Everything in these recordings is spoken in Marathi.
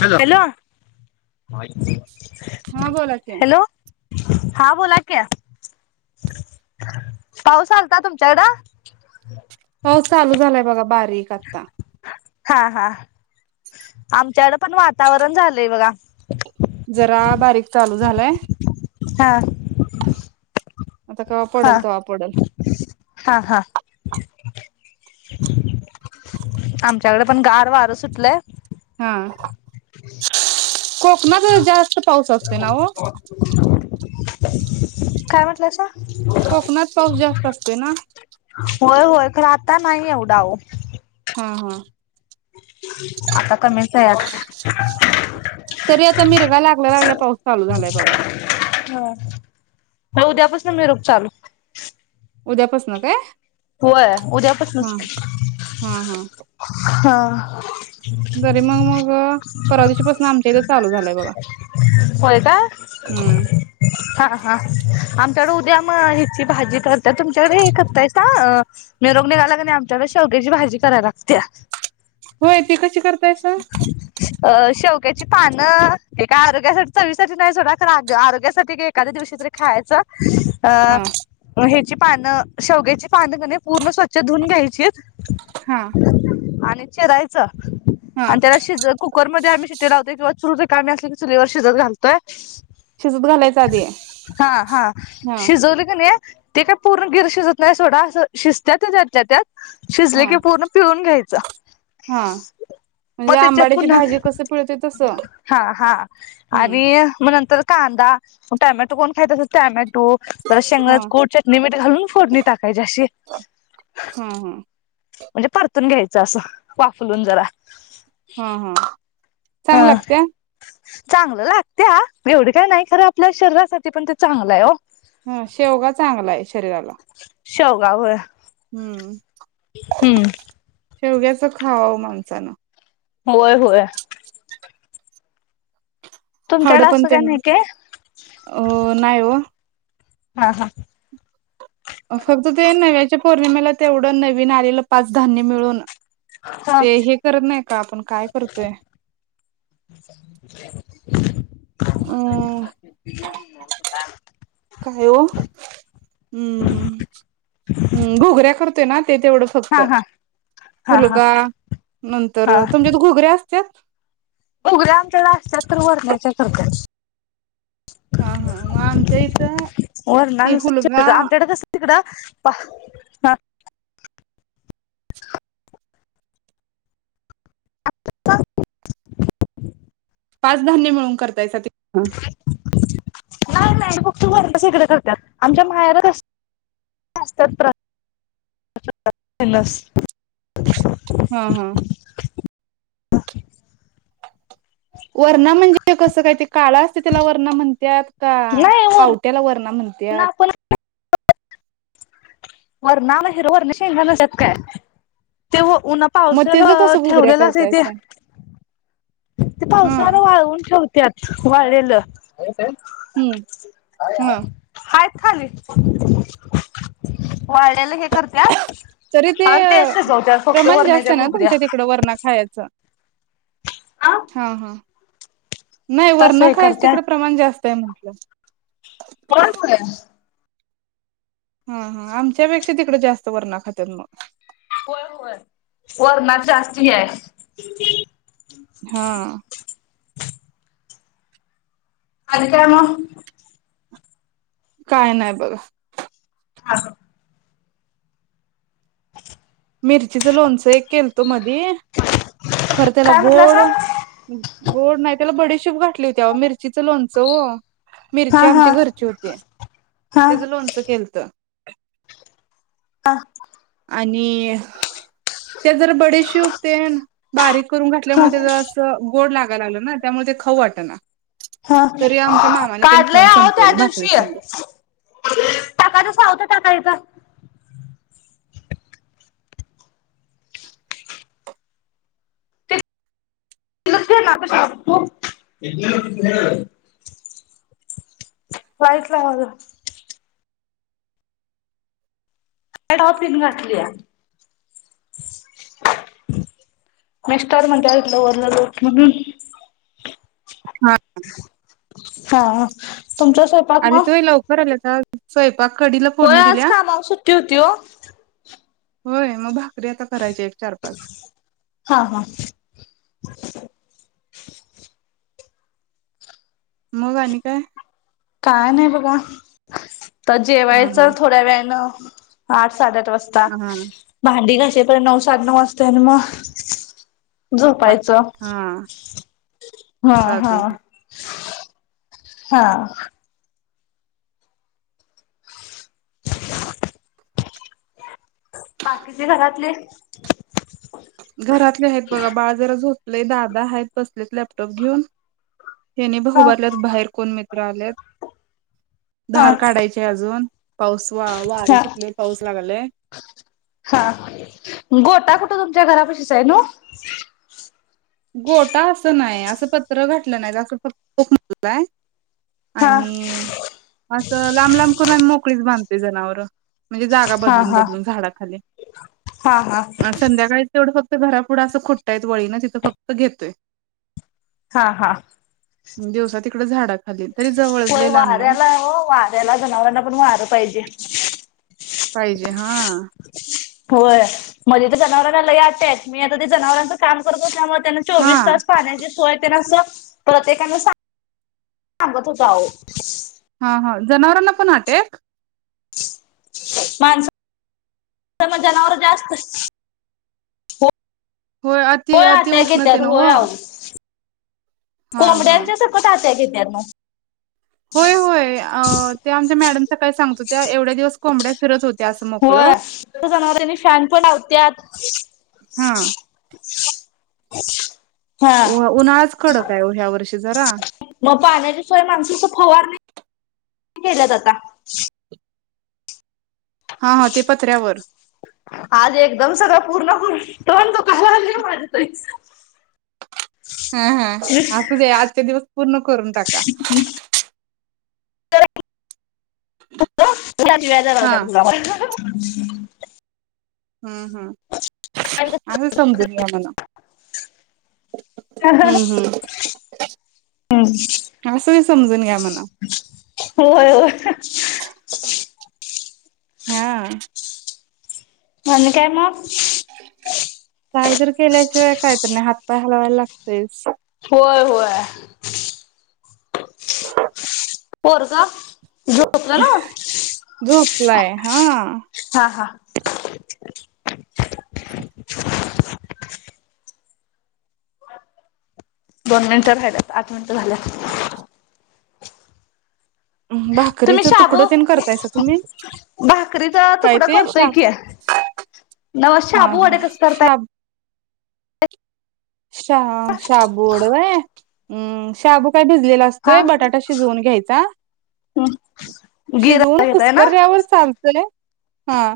हॅलो [unintelligible] हा बोला की हॅलो हां बोला की पाऊस आलता तुमच्याकडं? पाऊस चालू झालाय बघा बारीक ब्रेक आत्ता हा हा आमच्याकड पण वातावरण झालंय बघा. जरा बारीक चालू झालायं. हां आता केव्हा हां पडेल तेव्हा पडेल हा हां आमच्याकडे पण गार वारं सुटलय हां कोकणात जरा जास्त पाऊस असतोय ना ओ काय म्हटलंयसा [inaudible] कोकणात पाऊस जास्त असतोय ना होय होय खराब आता नाही एवढा आहो. हं हं आता कमीचय यात तरी आता मिरघा लागल्या लागल्या पाऊस चालू झालाय बघा. आहे उद्यापासून मीरुघ चालू. उद्यापासन काय? होय हा उद्यापासनच हा हां [inaudible] जरी मग मग परवा दिवशीपासून आमच्या इथं चालू झालंय बघा होय का हम् [inaudible] आमच्याकडे उद्या मग हिची भाजी करतात तुमच्याकडे हे करताय? हां... मिेरूग निघाला की नाय आमच्याकडे शेवग्याची भाजी कराय लागतया होय ती कशी करतायसा? त्याची पानं एक आरोग्यासाठी चवीसाठी नाही सोडा आ आरोग्यासाठी ए एखांद्या दिवशी तरी खायचं. हा [inaudible] अं ह्याची पान शेवग्याची पानं पूर्ण स्वच्छ धुण घ्यायचीत हा आणि चिरायचं हा आणि त्याला शिज कुकरमध्ये आम्ही शिट्टी लावते किंवा चुर.. काय मी असलं की चुलीवर शिजत घालतोय. शिजत घालायच आधी [inaudible] हां हां हा शिजवली क नाही.. ते काय पूर्ण गिर शिजत नाही.. थोडा असं शिजत्या त्या ज्याच्या त्यात शिजले हा की पूर्ण पिळून घ्याय हा [unintelligible] मग म्हणजे त्याच्यात आंबाड्याची पुन्हा भाजी कसं पिळतोय तसं हां हां हम्म आणि मग नंतर कांदा टॅमॅटो कोण खायचं अस टॅमॅट कुट हा शेंगदाणेचं कुट नि मीट घालून फोडणी काय जाशील हा हा म्हणजे परतून घ्यायचं असं वाफलून जरा. ह ह चांग ह लागत्या चांगलं लागत्या एवढी काय नाही खरं आपल्या शरीरासाठी पण ते चांगलं आहे ओ हं शेवगा चांगला आहे. शरीराला शेवगा व्हय हं हंम् शेवग्याचं खावं माणसानं. होय, होय हड तुमच्याकडे पण असं काय त्यां नाही काय अं नाही हो... हा हा फक्त ते नव्याच्या पौर्णिमेला तेवढं नवीन आलेलं पाच धान्य मिळून.. हा ते हे करत नाही का? आपण काय करतोय [inaudible] अं [unintelligible] काय हो? हं हं घोगऱ्या करतोय ना.. ते तेवढं फक्त हा हा हा हा फुलगा नंतर तुमच्या त घोगऱ्या अस तेात [unintelligible] उगद्या आमच्या ला असत्यात तर वरण्याच्या करतत्यात. हा हा मग आमच्या इथं ते हूलगा पाहं पा अ [unintelligible] पाच धान्य मिळून करत्यायचा ते [unintelligible] नाही नाही बक् तयंत सगडें करत्या त आमच्या मायारच असतात. नस ह ह. [inaudible] वर्ण म्हणजे ते कसं काय ते काळा असते त्याला वर्ण म्हणत्यात. का नाही वरण पावट्याला वरणा म्हण त्या वर नाम हिरवं शत काय तेव्हा उन मग पावसाला त्याच कसं घुगऱ्या ठेवलेलं अस इथे करतायसा ते हा पावसाला वाळवून ठेवत्यात.. वाळलेलं. हम्म हम्म. हायत खाली वाळलेलं हे करत्या आणि ते शिजवत्यात फक्त प्रमाण जास्त वरण्याच्या आहे ना घुगऱ्या. तुमच्या तिकडं वरणा खायचं हा हा. नाही तसं वरन्या हे खायचं तिकडें करत्यात प्रमाण जास्त आहे म्हण [unintelligible] कोण होय? हा हा आमच्यापेक्षा तिकडं जास्त वरण्या खात्यात म. होय होय वरण्या जास्ती ये. हा. आणि काय म? काय नाही बघ. हा. मिरचीच लोणचं एक केल त ध्ये खर त्याला काय गोड म्हटलासा गोड नाही त्याला बडी शोप घातली होती आव मिरचीचं लोणचं व हा मिरची हा आमच्या घरची होती हा त्याच लोणचं केलत. हा आणि? ते जर बडे शवपते बारीक घल्या हा गड ला गलाल ना त्यामुळे ते खाऊ वाटना हा तरी आमच्या मामाने तेन काढलंय खाऊन आह त्या संपवलं भाकरी दिवशी संग टाकाचच आवत टाकायच वायला टॉपिन घातली मेस्टर म्हणलं वरलं लो म्हणून हा तुमच्या स्वयंपाक आणि म तो [unintelligible] होय फोडणी आज दिल्या काम सुट्टी होती हो. होय मग भा. शुक्रिता करायची एक चार पाच. हा हा मग आणि काय? का नाही बघा. तर हा हा जेवायचं थोड्या वेळनें. ह. साडेआठ वाजता हा भांडी घास. तेेपर् नऊ साडे नऊ वाजता आणि मग वाटते झोपायचं हा हा हा चालते हा बाकीचे घरातले. घरातले आहेत बघा बाळ जरा झोपले दादा आहेत बसलेत लॅपटॉप घेऊन हेने बहु हा बातल्यात बाहेर कोण मि कोण तर आलेत. हा धार काढायची अजून. पाऊस वा वारं हा सुटले पाऊस लागलाय हा गोटा कुठ त त्या घरा पशीच आहे न. गोटा असं नाही असं पत्र घटलं नाही अस फक्कय. हा आणि असं लांब लांब करून आणि मोकळीच बांधत. जनावर. म्हणजे जागा हा बदलून हा बदलून झाडाखाली हा हा अ संध्याकाळीच तेवढं घरापुंढ असं खुट्ट हाईत वळीन तिथं फक अ घेतोय हा हा पुढं झाडात होय वाऱ्यालाय ओ वाऱ्याला जनावरांना पण वारं पाहिजे. पाहिजे हा होय मध्ये तर जनावरांना लई [unintelligible] मी आता ते जनावरांच काम करत असल्यामुळ त्यांना हा चोवीस तास पाण्याची सोय तेन असं प्रत्येकाना सांग सांगत होत आओ हा हा जनावरांना पण अटॅक? माणस तर म जनावर जास्त हो अति होय अति अटॅक येत्यात उष्णतेन होय ओ अहो कोंबड्यांच्या सकट अटॅक [unintelligible] होय होय अ ते आमच्या मॅडम तर काय सांगत होत्या एवढ्या दिवस कोंबड्या फिरत होत होय ते जनावरांनी शान पण लावत्यात [inaudible] हा हा उन्हाळाच कडक आहे ओ ह्या वर्षी जरा मग पाण्याची सोय माणस नुसता फवारणी केलंत आता हा हा ते पत्र्यावर आज एकदम सगळं पूर्ण होईल तोंड दुखालागलय माझं तरी हा हा असू दे आजच्या दिवस पूर्ण करून टाका. [inaudible] हा [unintelligible] [inaudible] हम्म हम्म असुदे समजून घ्या म्हणावं. हम्म असं समजून घ्या म्हणा. होय होय हा. [unintelligible] काय मग कायतर केल्याशिवाय कायतर नाय हात पाय हालवाय लागतयच. होय होय पोरग झोपलाय हा [unintelligible] दोन मिनिट राहिल्यात आठ मिनिट झाल्या. तुम्ही भाकरीच तुकड शाबू ते करतायस तुम्ही भाकरीचा काय तुकडा ते करतोय शाब की नव हा शाबू हा वडे कसे करताय? शाब शा शाबू वड वय हम्म शाबू काय भिजलेला हा असतोय बटाटा शिजवून घ्यायचा. शिजवून गिरा घेताय ना? कुसकर्यावर चालतोय हा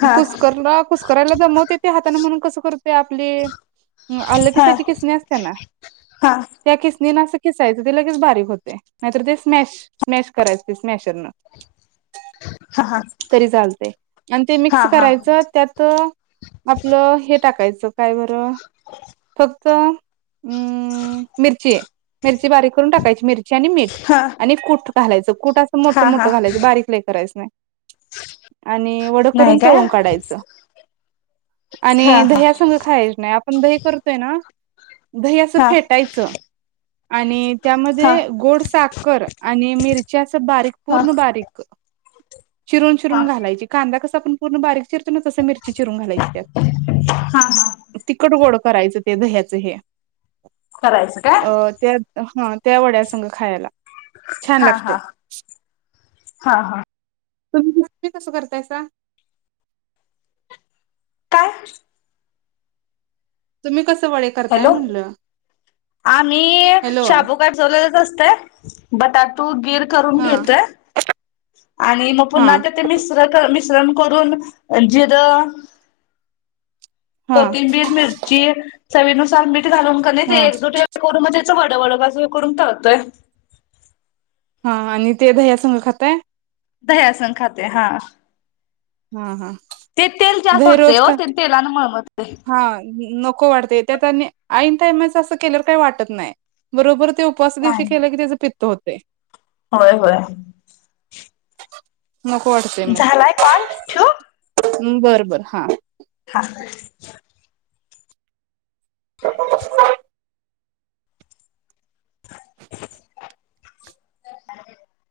हा कुसकरला कुसकरा्याला जमवते ते हाताने म्हणून कस करतय. आपली अल हा किसाची किसणी असते ना हा त्या किसणीना किसणीना असं खिसायचं ते लगेच बारीक होते नाहीतर ते स्मॅश स्मॅश करायचे. समाचार हा हा तरी चालते आणि ते मिक्स हा हा करायचं त्यात आपलं हे टाकायचं. त काय बरं. तर हम्म मिरची आहे मिरची बारीक करून टाकायची. मीठ मिरची हा आणि कूट घालायच कूट असं मोठ हा मोठ हा घालायचं. बारीकला करायचं. नाही आणि वड करून नाही काय? तळून काढायचं. हा आणि हा दह्या संघ खायच नाही आप दही करतोय ना दही अस हा फेटायचं आणि हा त्यामध्ये गोड साखर आणि मिरची [unintelligible] बारीक हा पूर्ण बारीक चिरून हा चिरून घालायची. कांदा कस आपण पूर्ण बारीक च त मिर चिरून घालायची त्या हा हा टिकतगोड करायचं ते दह्याचं हे करायचं का अ त्या हा त्या वड्या संघ खायला. छान हा हा लागतय हा हा तुम्ही कसं करतायचा. काय तुम्ही कस व करताय हॅलो म्हणलं. आम्ही हॅलो शाबूकाठ चल बटाटु गीर करून हा घेत आणि मग हा पुन्हा आता ते मिश्र मि करून जीर हा कोथिंबीर मिरची. चवीनुसार मीठ. ते घालून किनाय ते. हा [unintelligible] त्याच वडवड बाजूला करून तळतोय. हा आणि ते दह्या संग खाताय दह्या संग खातय हा. हा हा. ते तेल जास्त दही सोडतंय रोज ओ काय? ते तेलानं मळमळतंय हा नको वाढते त्यात आणि ऐन टायमाच असं केल्यावर काही वाटत नाही. बरोबर ते उपवास दिवशी केले की त्याच पित्त पित्त होतय. होय होय. हो [inaudible] झालाय कॉल. ख [unintelligible] बरबर हा. हा. [inaudible] [inaudible]